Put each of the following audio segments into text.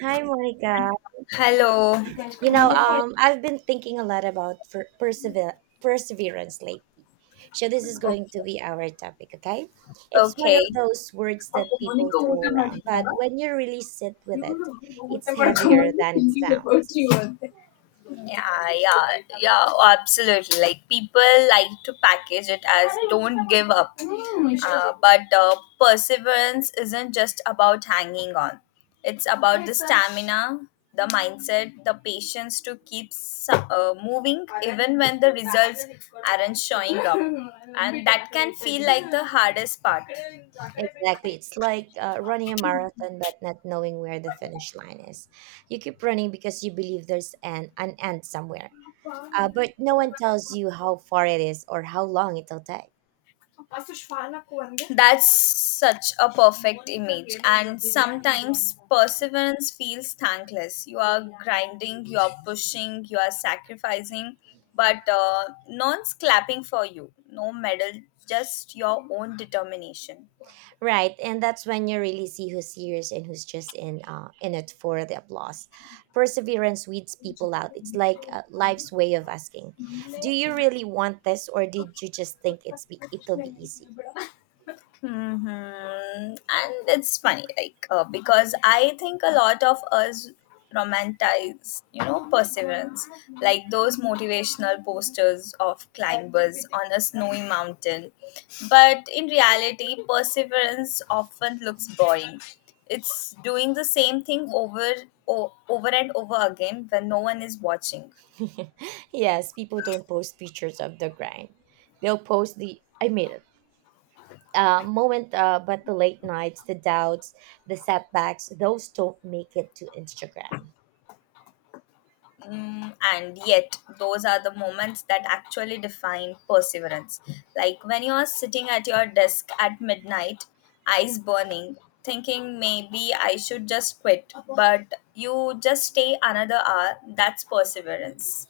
Hi, Monica. Hello. I've been thinking a lot about perseverance lately. So this is going Okay. to be our topic, okay? It's one Okay. of those words that people throw around, but when you really sit with it, it's heavier than it sounds. Yeah, yeah, yeah, absolutely. Like people like to package it as don't give up. But perseverance isn't just about hanging on. It's about the stamina, the mindset, the patience to keep moving even when the results aren't showing up. And that can feel like the hardest part. Exactly. It's like running a marathon, but not knowing where the finish line is. You keep running because you believe there's an end somewhere, but no one tells you how far it is or how long it'll take. That's such a perfect image, and sometimes perseverance feels thankless. You are grinding, you are pushing, you are sacrificing, but no one's clapping for you. No medal, just your own determination. Right, and that's when you really see who's serious and who's just in it for the applause. Perseverance weeds people out. It's like life's way of asking, "Do you really want this, or did you just think it'll be easy?" Mm-hmm. And it's funny, because I think a lot of us romanticize, perseverance, like those motivational posters of climbers on a snowy mountain. But in reality, perseverance often looks boring. It's doing the same thing over, over and over again when no one is watching. Yes, people don't post pictures of the grind. They'll post the I made it moment, but the late nights, the doubts, the setbacks, those don't make it to Instagram. And yet, those are the moments that actually define perseverance. Like when you're sitting at your desk at midnight, eyes burning, thinking maybe I should just quit, but you just stay another hour. That's perseverance.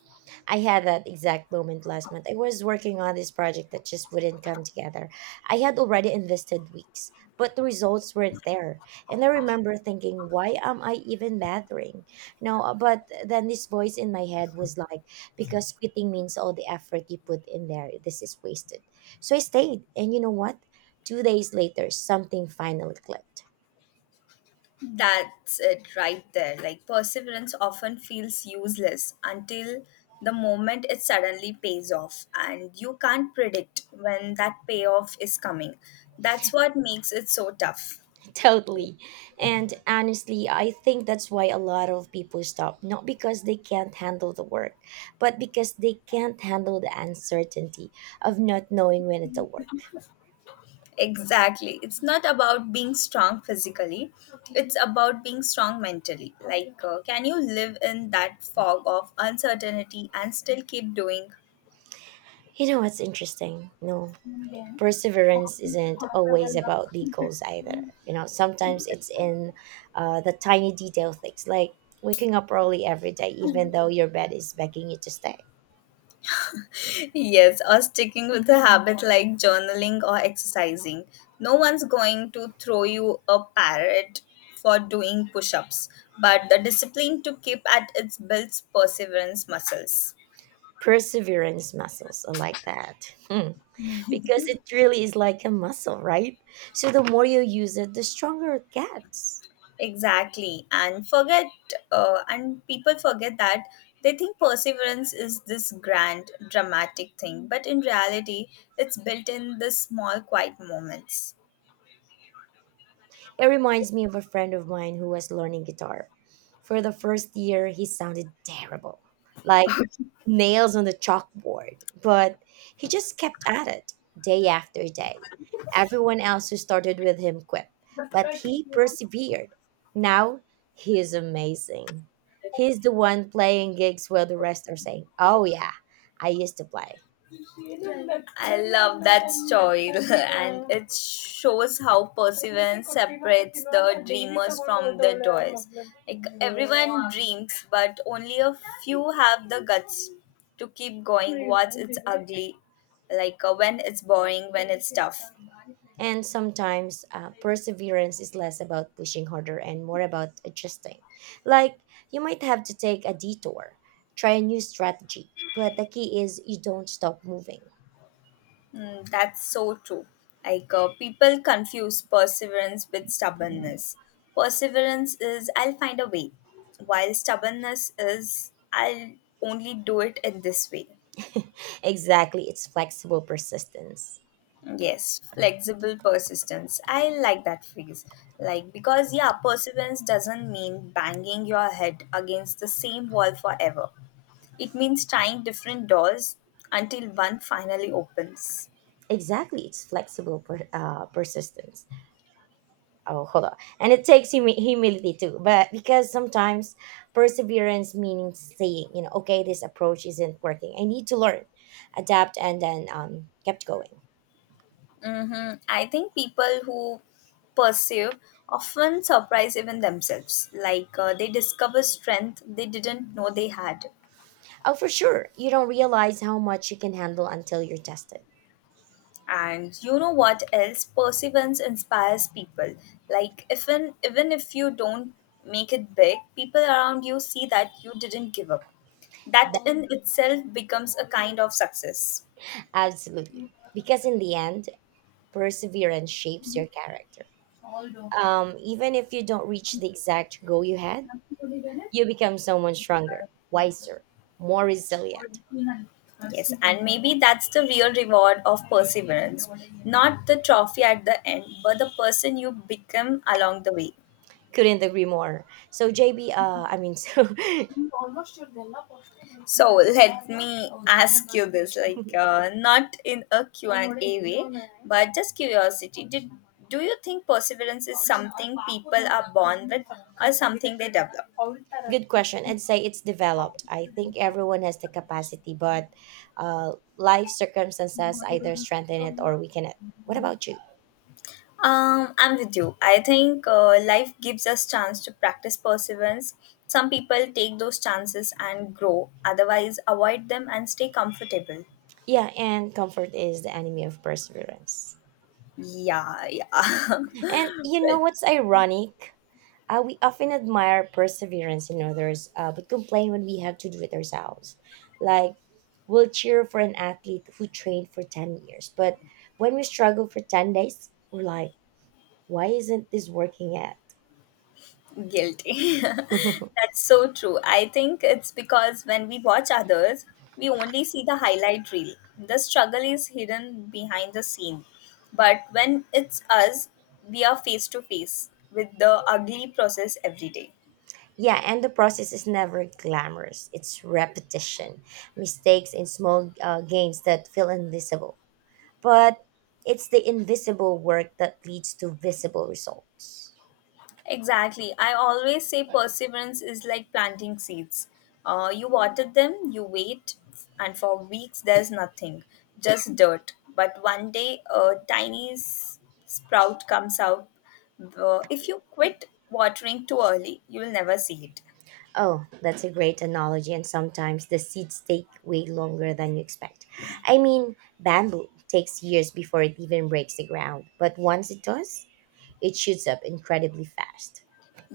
I had that exact moment last month. I was working on this project that just wouldn't come together. I had already invested weeks, but the results weren't there. And I remember thinking, why am I even bothering? But then this voice in my head was like, because quitting means all the effort you put in there, this is wasted. So I stayed. And you know what? Two days later, something finally clicked. That's it right there. Like perseverance often feels useless until the moment it suddenly pays off, and you can't predict when that payoff is coming. That's what makes it so tough. Totally. And honestly, I think that's why a lot of people stop, not because they can't handle the work, but because they can't handle the uncertainty of not knowing when it'll work. Exactly. It's not about being strong physically, it's about being strong mentally. Can you live in that fog of uncertainty and still keep doing? You know what's interesting? No, perseverance isn't always about big goals either. Sometimes it's in the tiny detail things like waking up early every day, even though your bed is begging you to stay. Yes, or sticking with a habit like journaling or exercising. No one's going to throw you a parrot for doing push ups, but the discipline to keep at it builds perseverance muscles. Perseverance muscles, I like that. Because it really is like a muscle, right? So the more you use it, the stronger it gets. Exactly. And people forget that they think perseverance is this grand, dramatic thing. But in reality, it's built in the small, quiet moments. It reminds me of a friend of mine who was learning guitar. For the first year, he sounded terrible, like nails on the chalkboard, but he just kept at it day after day. Everyone else who started with him quit, but he persevered. Now he is amazing. He's the one playing gigs while the rest are saying, "Oh, yeah, I used to play." I love that story, and it shows how perseverance separates the dreamers from the doers. Like everyone dreams, but only a few have the guts to keep going. Once it's ugly, when it's boring, when it's tough. And sometimes perseverance is less about pushing harder and more about adjusting. Like you might have to take a detour, try a new strategy, but the key is you don't stop moving. That's so true. People confuse perseverance with stubbornness. Perseverance is, I'll find a way, while stubbornness is, I'll only do it in this way. Exactly, it's flexible persistence. Yes, flexible persistence. I like that phrase. Yeah, perseverance doesn't mean banging your head against the same wall forever, it means trying different doors until one finally opens. Exactly, it's flexible persistence. Oh, hold on. And it takes humility too, but because sometimes perseverance means saying, okay, this approach isn't working. I need to learn, adapt, and then kept going. Mm-hmm. I think people who pursue often surprise even themselves. They discover strength they didn't know they had. Oh, for sure. You don't realize how much you can handle until you're tested. And you know what else? Perseverance inspires people. Like even if you don't make it big, people around you see that you didn't give up. That That, in itself becomes a kind of success. absolutely. Because in the end, perseverance shapes your character. Even if you don't reach the exact goal you had, you become someone stronger, wiser, more resilient. Yes, and maybe that's the real reward of perseverance. Not the trophy at the end, but the person you become along the way. Couldn't agree more. So, JB, so So let me ask you this, not in a Q&A way, but just curiosity. Do you think perseverance is something people are born with or something they develop? good question. I'd say it's developed. I think everyone has the capacity, but uh, life circumstances either strengthen it or weaken it. What about you? I'm with you. I think life gives us chance to practice perseverance. Some people take those chances and grow, otherwise avoid them and stay comfortable. Yeah, and comfort is the enemy of perseverance. Yeah, yeah. And you know Right. what's ironic? We often admire perseverance in others, but complain when we have to do it ourselves. Like, we'll cheer for an athlete who trained for 10 years, but when we struggle for 10 days, we're like, why isn't this working yet? Guilty. That's so true. I think it's because when we watch others, we only see the highlight reel. The struggle is hidden behind the scene. But when it's us, we are face to face with the ugly process every day. Yeah, and the process is never glamorous. It's repetition, mistakes, and small gains that feel invisible, but it's the invisible work that leads to visible results. Exactly. I always say perseverance is like planting seeds. You water them, you wait, and for weeks there's nothing, just dirt. But one day a tiny sprout comes out. If you quit watering too early, you will never see it. Oh, that's a great analogy, and sometimes the seeds take way longer than you expect. I mean, bamboo takes years before it even breaks the ground, but once it does, it shoots up incredibly fast.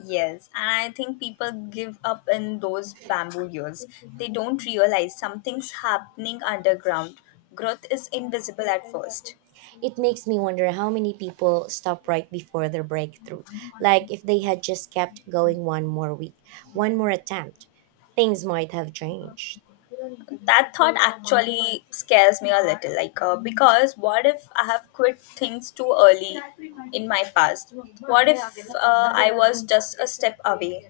Yes, and I think people give up in those bamboo years. They don't realize something's happening underground. Growth is invisible at first. It makes me wonder how many people stop right before their breakthrough. Like, if they had just kept going one more week, one more attempt, things might have changed. That thought actually scares me a little, because what if I have quit things too early in my past, what if I was just a step away.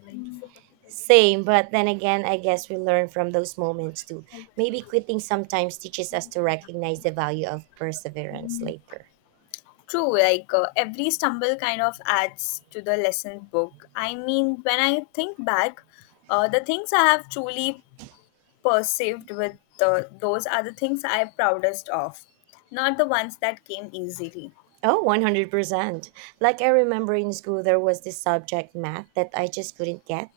Same, but then again, I guess we learn from those moments too. Maybe quitting sometimes teaches us to recognize the value of perseverance later. True, every stumble kind of adds to the lesson book. I mean, when I think back, the things I have truly perceived with, those are the things I am proudest of, not the ones that came easily. Oh, 100%. Like I remember in school, there was this subject, math, that I just couldn't get.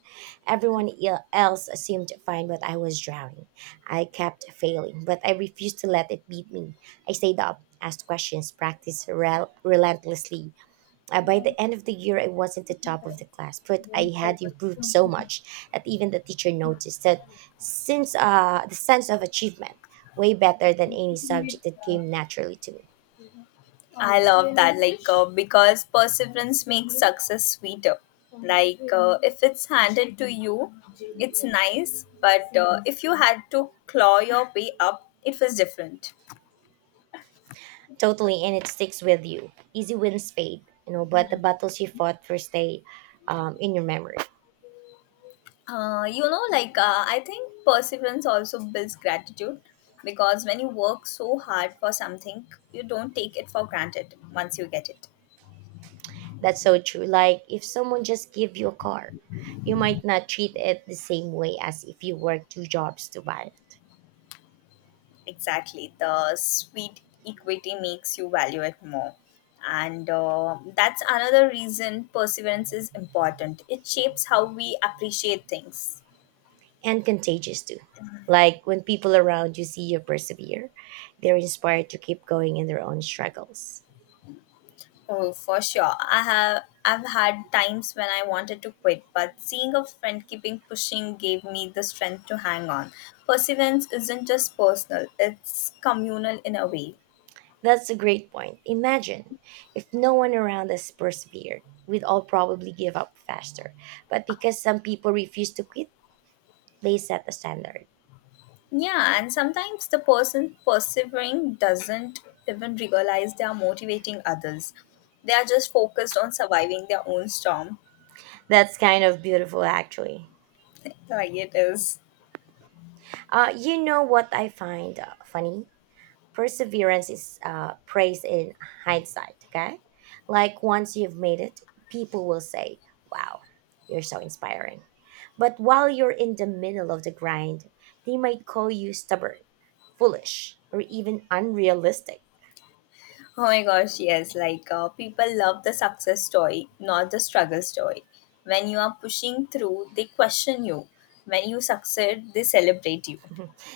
Everyone else seemed fine, but I was drowning. I kept failing, but I refused to let it beat me. I stayed up, asked questions, practiced relentlessly. By the end of the year, I wasn't the top of the class, but I had improved so much that even the teacher noticed that since the sense of achievement, way better than any subject that came naturally to me. I love that, because perseverance makes success sweeter. If it's handed to you, it's nice, but if you had to claw your way up, it was different. Totally, and it sticks with you. Easy wins fade, you know, but the battles you fought first stay in your memory. I think perseverance also builds gratitude because when you work so hard for something, you don't take it for granted once you get it. That's so true. Like if someone just give you a car, you might not treat it the same way as if you work two jobs to buy. Exactly. The sweet equity makes you value it more. And that's another reason perseverance is important. It shapes how we appreciate things. And contagious too. Like when people around you see you persevere, they're inspired to keep going in their own struggles. Oh, for sure. I've had times when I wanted to quit, but seeing a friend keeping pushing gave me the strength to hang on. Perseverance isn't just personal, it's communal in a way. That's a great point. Imagine if no one around us persevered, we'd all probably give up faster. But because some people refuse to quit, they set the standard. Yeah, and sometimes the person persevering doesn't even realize they are motivating others. They are just focused on surviving their own storm. That's kind of beautiful, actually. Like it is. You know what I find funny? Perseverance is praised in hindsight, okay? Like once you've made it, people will say, wow, you're so inspiring. But while you're in the middle of the grind, they might call you stubborn, foolish, or even unrealistic. Oh my gosh, yes. People love the success story, not the struggle story. When you are pushing through, they question you. When you succeed, they celebrate you.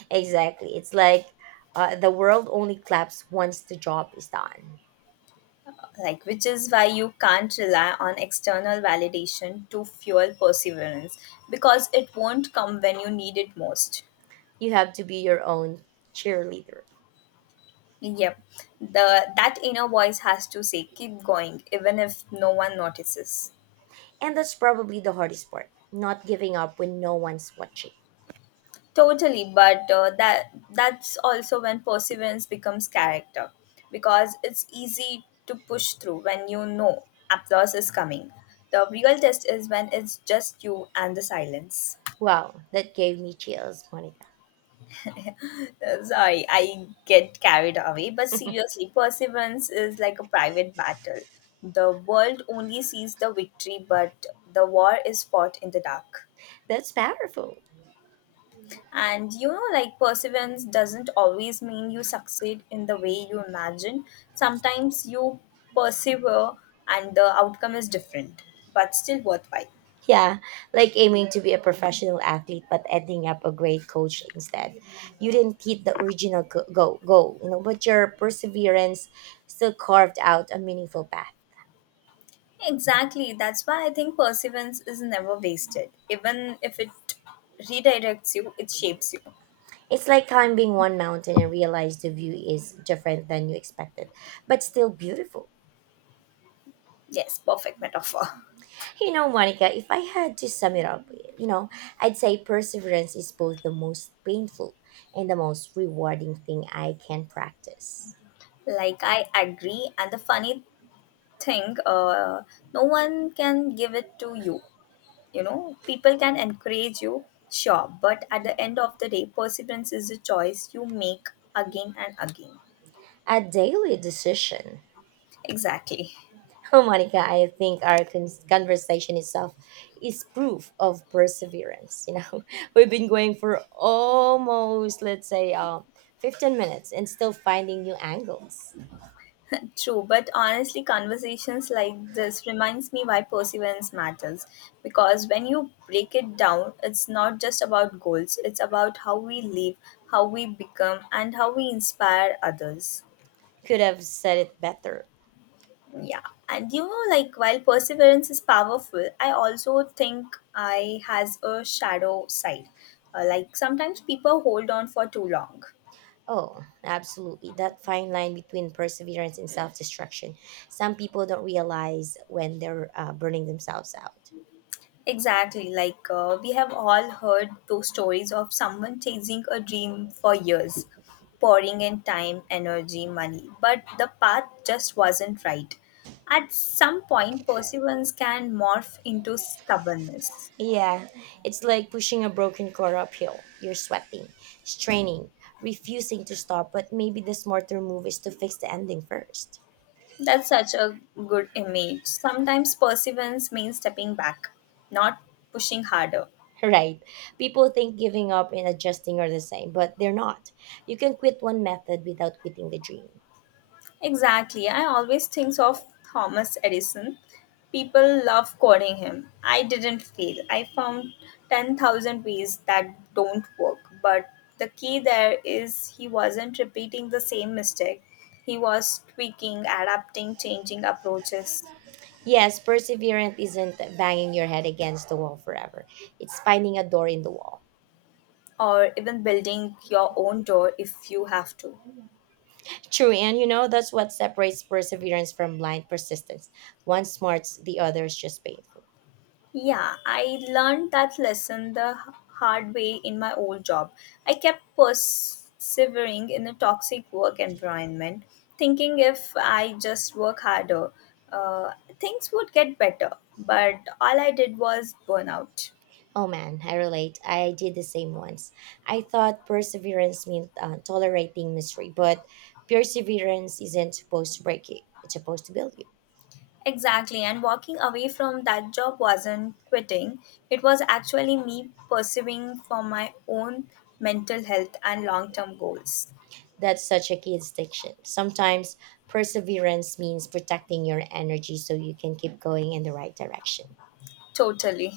Exactly. It's like the world only claps once the job is done. Like, which is why you can't rely on external validation to fuel perseverance because it won't come when you need it most. You have to be your own cheerleader. Yep. The that inner voice has to say keep going even if no one notices. And that's probably the hardest part not giving up when no one's watching. Totally, but that's also when perseverance becomes character because it's easy to push through when you know applause is coming. The real test is when it's just you and the silence. Wow, that gave me chills, Monica. Sorry, I get carried away, but seriously, perseverance is like a private battle. The world only sees the victory, but the war is fought in the dark. That's powerful. And you know, like perseverance doesn't always mean you succeed in the way you imagine. Sometimes you persevere and the outcome is different, but still worthwhile. Yeah, like aiming to be a professional athlete but ending up a great coach instead. You didn't hit the original goal, you know, but your perseverance still carved out a meaningful path. Exactly. That's why I think perseverance is never wasted. Even if it redirects you, it shapes you. It's like climbing one mountain and realize the view is different than you expected, but still beautiful. Yes, perfect metaphor. You know, Monica, if I had to sum it up, you know, I'd say perseverance is both the most painful and the most rewarding thing I can practice. Like, I agree. And the funny thing, no one can give it to you. You know, people can encourage you, sure, but at the end of the day perseverance is a choice you make again and again. A daily decision. Exactly. Oh, Monica, I think our conversation itself is proof of perseverance. You know, we've been going for almost, let's say, 15 minutes and still finding new angles. True, but honestly conversations like this reminds me why perseverance matters, because when you break it down it's not just about goals, it's about how we live, how we become, and how we inspire others. Could have said it better. Yeah, and you know, like while perseverance is powerful, I also think I has a shadow side. Like sometimes people hold on for too long. Oh, absolutely. That fine line between perseverance and self destruction. Some people don't realize when they're burning themselves out. Exactly, we have all heard those stories of someone chasing a dream for years, pouring in time, energy, money, but the path just wasn't right. At some point, perseverance can morph into stubbornness. Yeah, it's like pushing a broken car uphill. You're sweating, straining, refusing to stop, but maybe the smarter move is to fix the ending first. That's such a good image. Sometimes perseverance means stepping back, not pushing harder. Right. People think giving up and adjusting are the same, but they're not. You can quit one method without quitting the dream. Exactly. I always think of Thomas Edison. People love quoting him. I didn't fail. I found 10,000 ways that don't work. But the key there is he wasn't repeating the same mistake. He was tweaking, adapting, changing approaches, Yes, perseverance isn't banging your head against the wall forever. It's finding a door in the wall. or even building your own door if you have to. True, and you know that's what separates perseverance from blind persistence. One smarts, the other is just painful. Yeah, I learned that lesson the hard way in my old job. I kept persevering in a toxic work environment, thinking if I just work harder, uh, things would get better. But all I did was burn out. Oh man, I relate. I did the same once. I thought perseverance meant tolerating misery, but perseverance isn't supposed to break you, it's supposed to build you. Exactly, and walking away from that job wasn't quitting, it was actually me pursuing for my own mental health and long term goals. That's such a key distinction. Sometimes perseverance means protecting your energy so you can keep going in the right direction. Totally.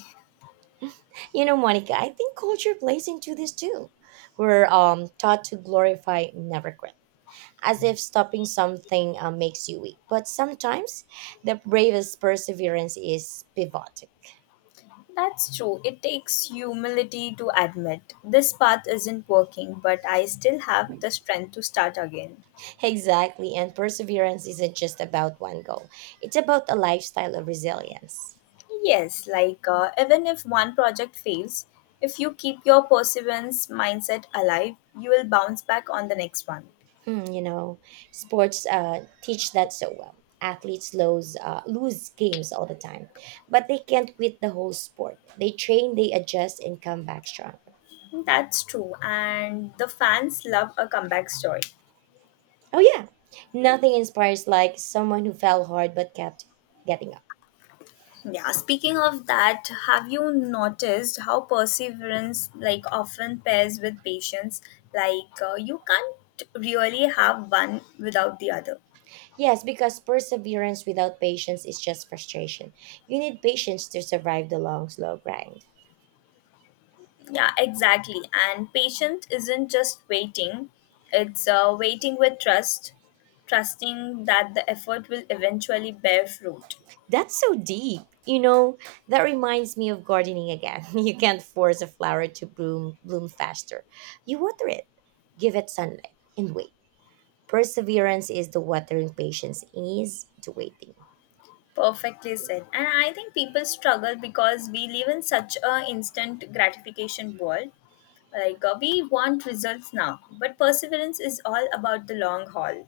You know, Monica, I think culture plays into this too. We're taught to glorify never quit, as if stopping something makes you weak. But sometimes the bravest perseverance is pivoting. That's true. It takes humility to admit this path isn't working, but I still have the strength to start again. Exactly. And perseverance isn't just about one goal, it's about a lifestyle of resilience. Yes, even if one project fails, if you keep your perseverance mindset alive, you will bounce back on the next one. Hmm, you know, sports teach that so well. Athletes lose, lose games all the time, but they can't quit the whole sport. They train, they adjust, and come back stronger. That's true, and the fans love a comeback story. Oh, yeah. Nothing inspires like someone who fell hard but kept getting up. Yeah, speaking of that, have you noticed how perseverance like often pairs with patience? You can't really have one without the other. Yes, because perseverance without patience is just frustration. You need patience to survive the long, slow grind. Yeah, exactly. And patience isn't just waiting; it's waiting with trust, trusting that the effort will eventually bear fruit. That's so deep. You know, that reminds me of gardening again. You can't force a flower to bloom faster. You water it, give it sunlight, and wait. Perseverance is the watering, patience is the waiting. Perfectly said. And I think people struggle because we live in such a instant gratification world. We want results now, but perseverance is all about the long haul.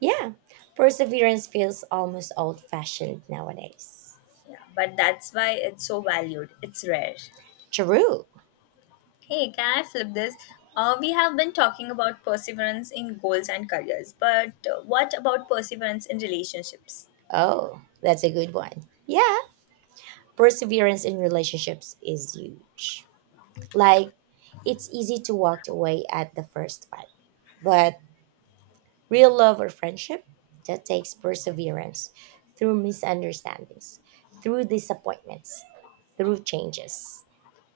Yeah, perseverance feels almost old fashioned nowadays. Yeah, but that's why it's so valued. It's rare. True. Hey, can I flip this? We have been talking about perseverance in goals and careers, but what about perseverance in relationships? Oh, that's a good one. Yeah, perseverance in relationships is huge. Like, it's easy to walk away at the first fight, but real love or friendship that takes perseverance through misunderstandings, through disappointments, through changes.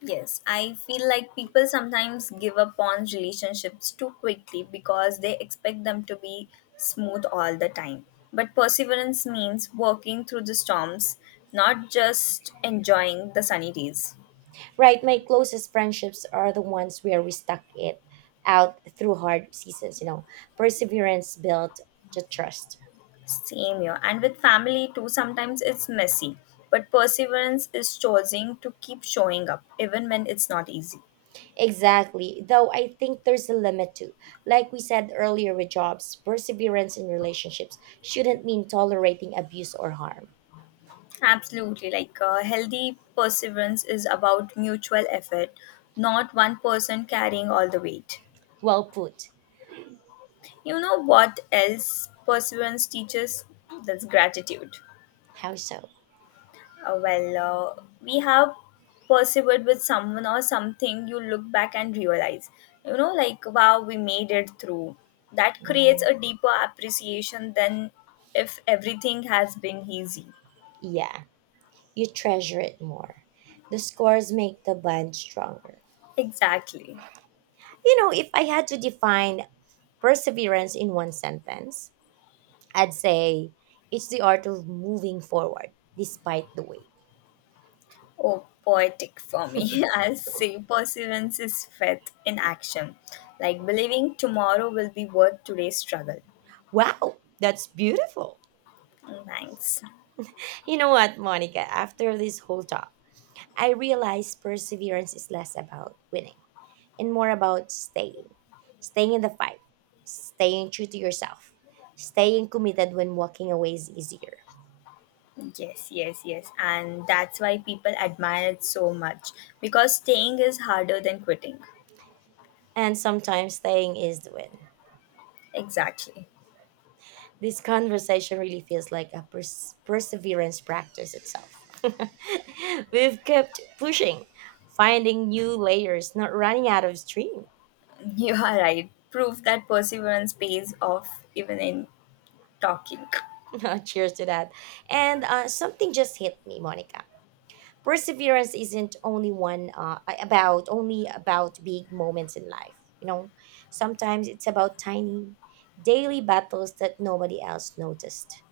Yes, I feel like people sometimes give up on relationships too quickly because they expect them to be smooth all the time. But perseverance means working through the storms, not just enjoying the sunny days. Right, my closest friendships are the ones where we stuck it out through hard seasons, you know. Perseverance built the trust. Same here. And with family too, sometimes it's messy. But perseverance is choosing to keep showing up even when it's not easy. Exactly. Though I think there's a limit too. Like we said earlier with jobs, perseverance in relationships shouldn't mean tolerating abuse or harm. Absolutely. Like healthy perseverance is about mutual effort, not one person carrying all the weight. Well put. You know what else perseverance teaches? That's gratitude. How so? Uh, well, we have persevered with someone or something, you look back and realize, wow, we made it through. That creates Hmm. a deeper appreciation than if everything has been easy. Yeah. You treasure it more. The scores make the bond stronger. Exactly. You know, if I had to define perseverance in one sentence, I'd say it's the art of moving forward despite the weight. Oh, poetic for me. I'll say perseverance is faith in action, like believing tomorrow will be worth today's struggle. Wow, that's beautiful. Thanks. You know what, Monica, after this whole talk, I realized perseverance is less about winning and more about staying. Staying in the fight, staying true to yourself, staying committed when walking away is easier. Yes, yes, yes. And that's why people admire it so much because staying is harder than quitting. And sometimes staying is the win. Exactly. This conversation really feels like a perseverance practice itself. We've kept pushing, finding new layers, not running out of stream. You are right. Proof that perseverance pays off even in talking. Cheers to that. And Something just hit me, Monica. Perseverance isn't only about big moments in life. You know, sometimes it's about tiny daily battles that nobody else noticed.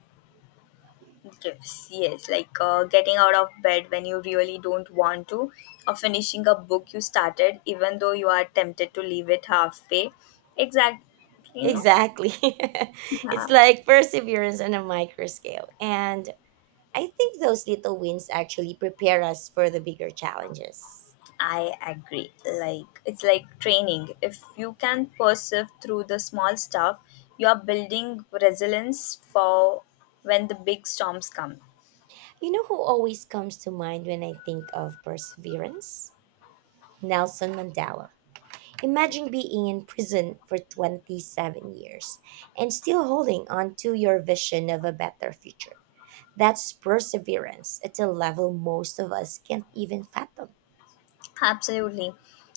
Yes, yes. Like getting out of bed when you really don't want to, or finishing a book you started even though you are tempted to leave it halfway. Exactly. You know? Exactly. It's Yeah. like perseverance on a micro scale. And I think those little wins actually prepare us for the bigger challenges. I agree. Like it's like training. If you can persevere through the small stuff, you are building resilience for when the big storms come. You know who always comes to mind when I think of perseverance? Nelson Mandela. Imagine being in prison for 27 years and still holding on to your vision of a better future. That's perseverance at a level most of us can't even fathom. Absolutely.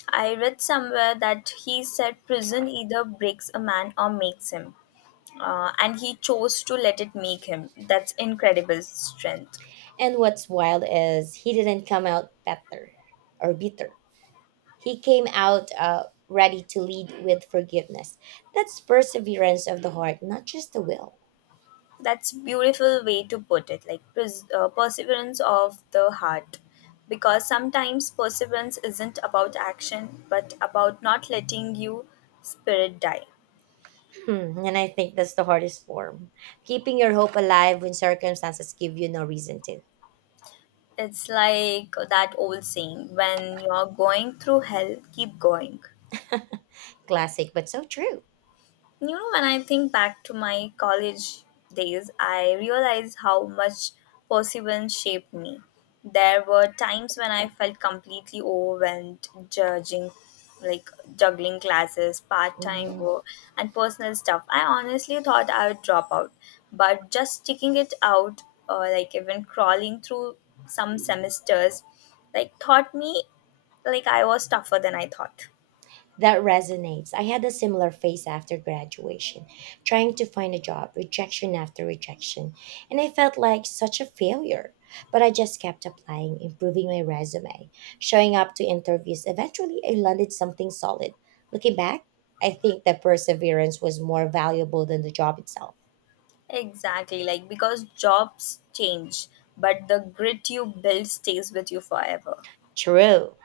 I read somewhere that he said prison either breaks a man or makes him. And he chose to let it make him. That's incredible strength. And what's wild is he didn't come out better or bitter. He came out ready to lead with forgiveness. That's perseverance of the heart, not just the will. That's beautiful way to put it. Like perseverance of the heart, because sometimes perseverance isn't about action, but about not letting you spirit die. Hmm, and I think that's the hardest form. Keeping your hope alive when circumstances give you no reason to. It's like that old saying: when you're going through hell, keep going. Classic, but so true. You know, when I think back to my college days, I realize how much perseverance shaped me. There were times when I felt completely overwhelmed, judging, like juggling classes, part time Mhm. work, and personal stuff. I honestly thought I would drop out, but just sticking it out, or like even crawling through some semesters, like taught me like I was tougher than I thought. That resonates. I had a similar phase after graduation, trying to find a job, rejection after rejection, and I felt like such a failure. But I just kept applying, improving my resume, showing up to interviews. Eventually, I landed something solid. Looking back, I think that perseverance was more valuable than the job itself. Exactly, like because jobs change, but the grit you build stays with you forever. True.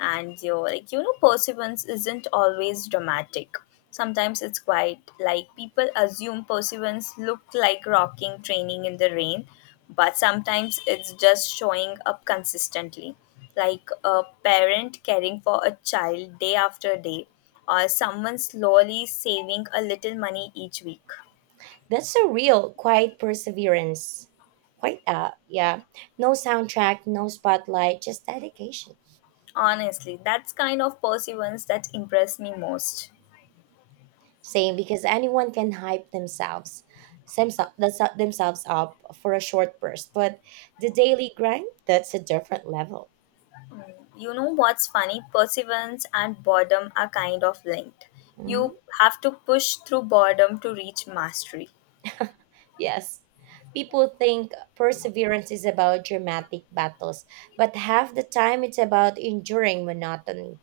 And your like you know perseverance isn't always dramatic. Sometimes it's quite like people assume perseverance look like rocking training in the rain, but sometimes it's just showing up consistently. Like a parent caring for a child day after day, or someone slowly saving a little money each week. That's a real quiet perseverance. Quite yeah. No soundtrack, no spotlight, just dedication. Honestly, that's kind of perseverance that impressed me most. Same, because anyone can hype themselves, themselves up for a short burst, but the daily grind, that's a different level. You know what's funny? Perseverance and boredom are kind of linked. You Mhm. have to push through boredom to reach mastery, Yes. People think perseverance is about dramatic battles, but half the time it's about enduring monotony.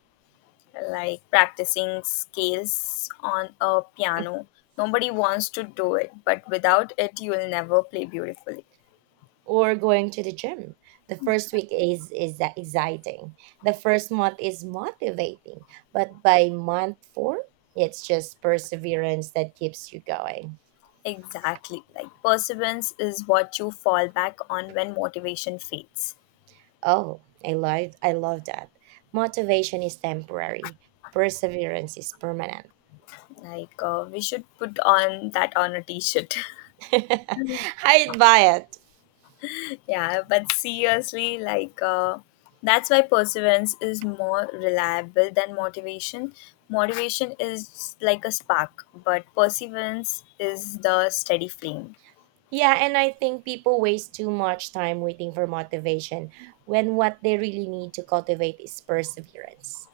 like practicing scales on a piano. Nobody wants to do it, but without it, you will never play beautifully. Or going to the gym. The first week is exciting. The first month is motivating, but by month 4, it's just perseverance that keeps you going. Exactly. Like perseverance is what you fall back on when motivation fades. Oh, I love that. Motivation is temporary. Perseverance is permanent. Like we should put on that on a t-shirt. I'd buy it. Yeah, but seriously, like that's why perseverance is more reliable than motivation. Motivation is like a spark, but perseverance is the steady flame. Yeah, and I think people waste too much time waiting for motivation when what they really need to cultivate is perseverance.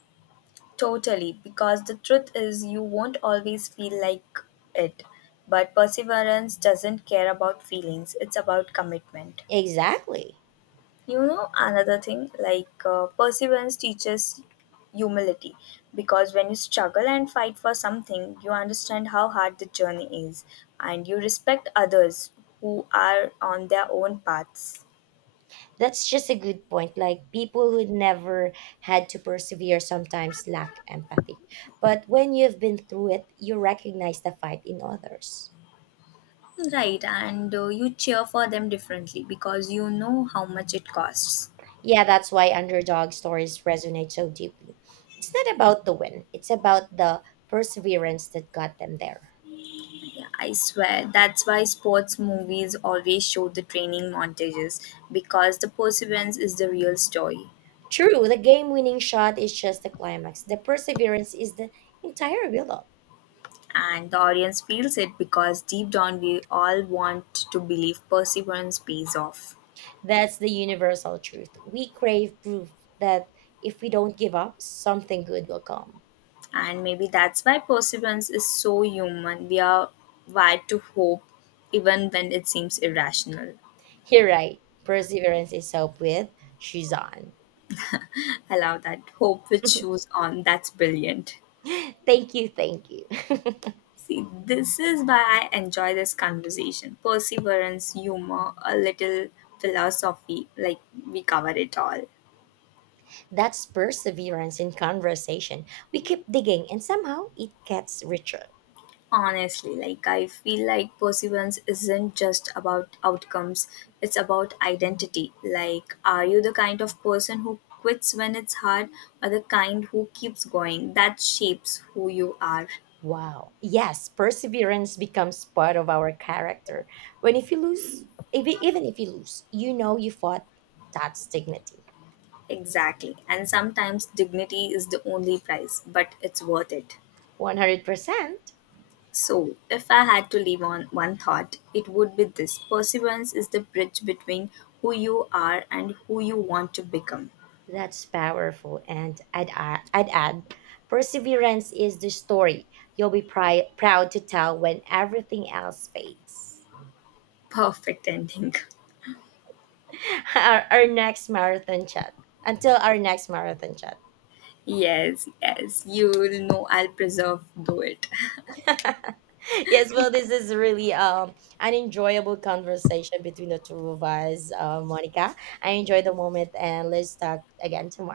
Totally, because the truth is, you won't always feel like it. But perseverance doesn't care about feelings, it's about commitment. Exactly. You know, another thing like perseverance teaches humility because when you struggle and fight for something, you understand how hard the journey is and you respect others who are on their own paths. That's just a good point. Like people who never had to persevere sometimes lack empathy. But when you've been through it, you recognize the fight in others. Right, and you cheer for them differently because you know how much it costs. Yeah, that's why underdog stories resonate so deeply. It's not about the win, it's about the perseverance that got them there. Yeah, I swear. That's why sports movies always show the training montages because the perseverance is the real story. True, the game winning shot is just the climax. The perseverance is the entire build-up. And the audience feels it because deep down we all want to believe perseverance pays off. That's the universal truth. We crave proof that if we don't give up, something good will come. And maybe that's why perseverance is so human. We are wired to hope even when it seems irrational. You're right. Perseverance is hope with shoes on. I love that, hope which shoes on, that's brilliant. Thank you, thank you. See, this is why I enjoy this conversation. Perseverance, humor, a little philosophy, like we cover it all. That's perseverance in conversation. We keep digging and somehow it gets richer. Honestly, like I feel like perseverance isn't just about outcomes, it's about identity. Like, are you the kind of person who quits when it's hard, or the kind who keeps going? That shapes who you are. Wow. Yes, perseverance becomes part of our character. When if you lose, if e, Even if you lose, you know you fought. That's dignity. Exactly. And sometimes dignity is the only price, but it's worth it. 100%. So, if I had to leave on one thought, it would be this: perseverance is the bridge between who you are and who you want to become. That's powerful. I'd add, perseverance is the story you'll be proud to tell when everything else fades. Perfect ending. Our next marathon chat. Until our next marathon Yes, yes. You will know I'll preserve do it. chat. Yes, well, this is really an enjoyable conversation between the two of us, Monica. I enjoyed the moment, and let's talk again tomorrow.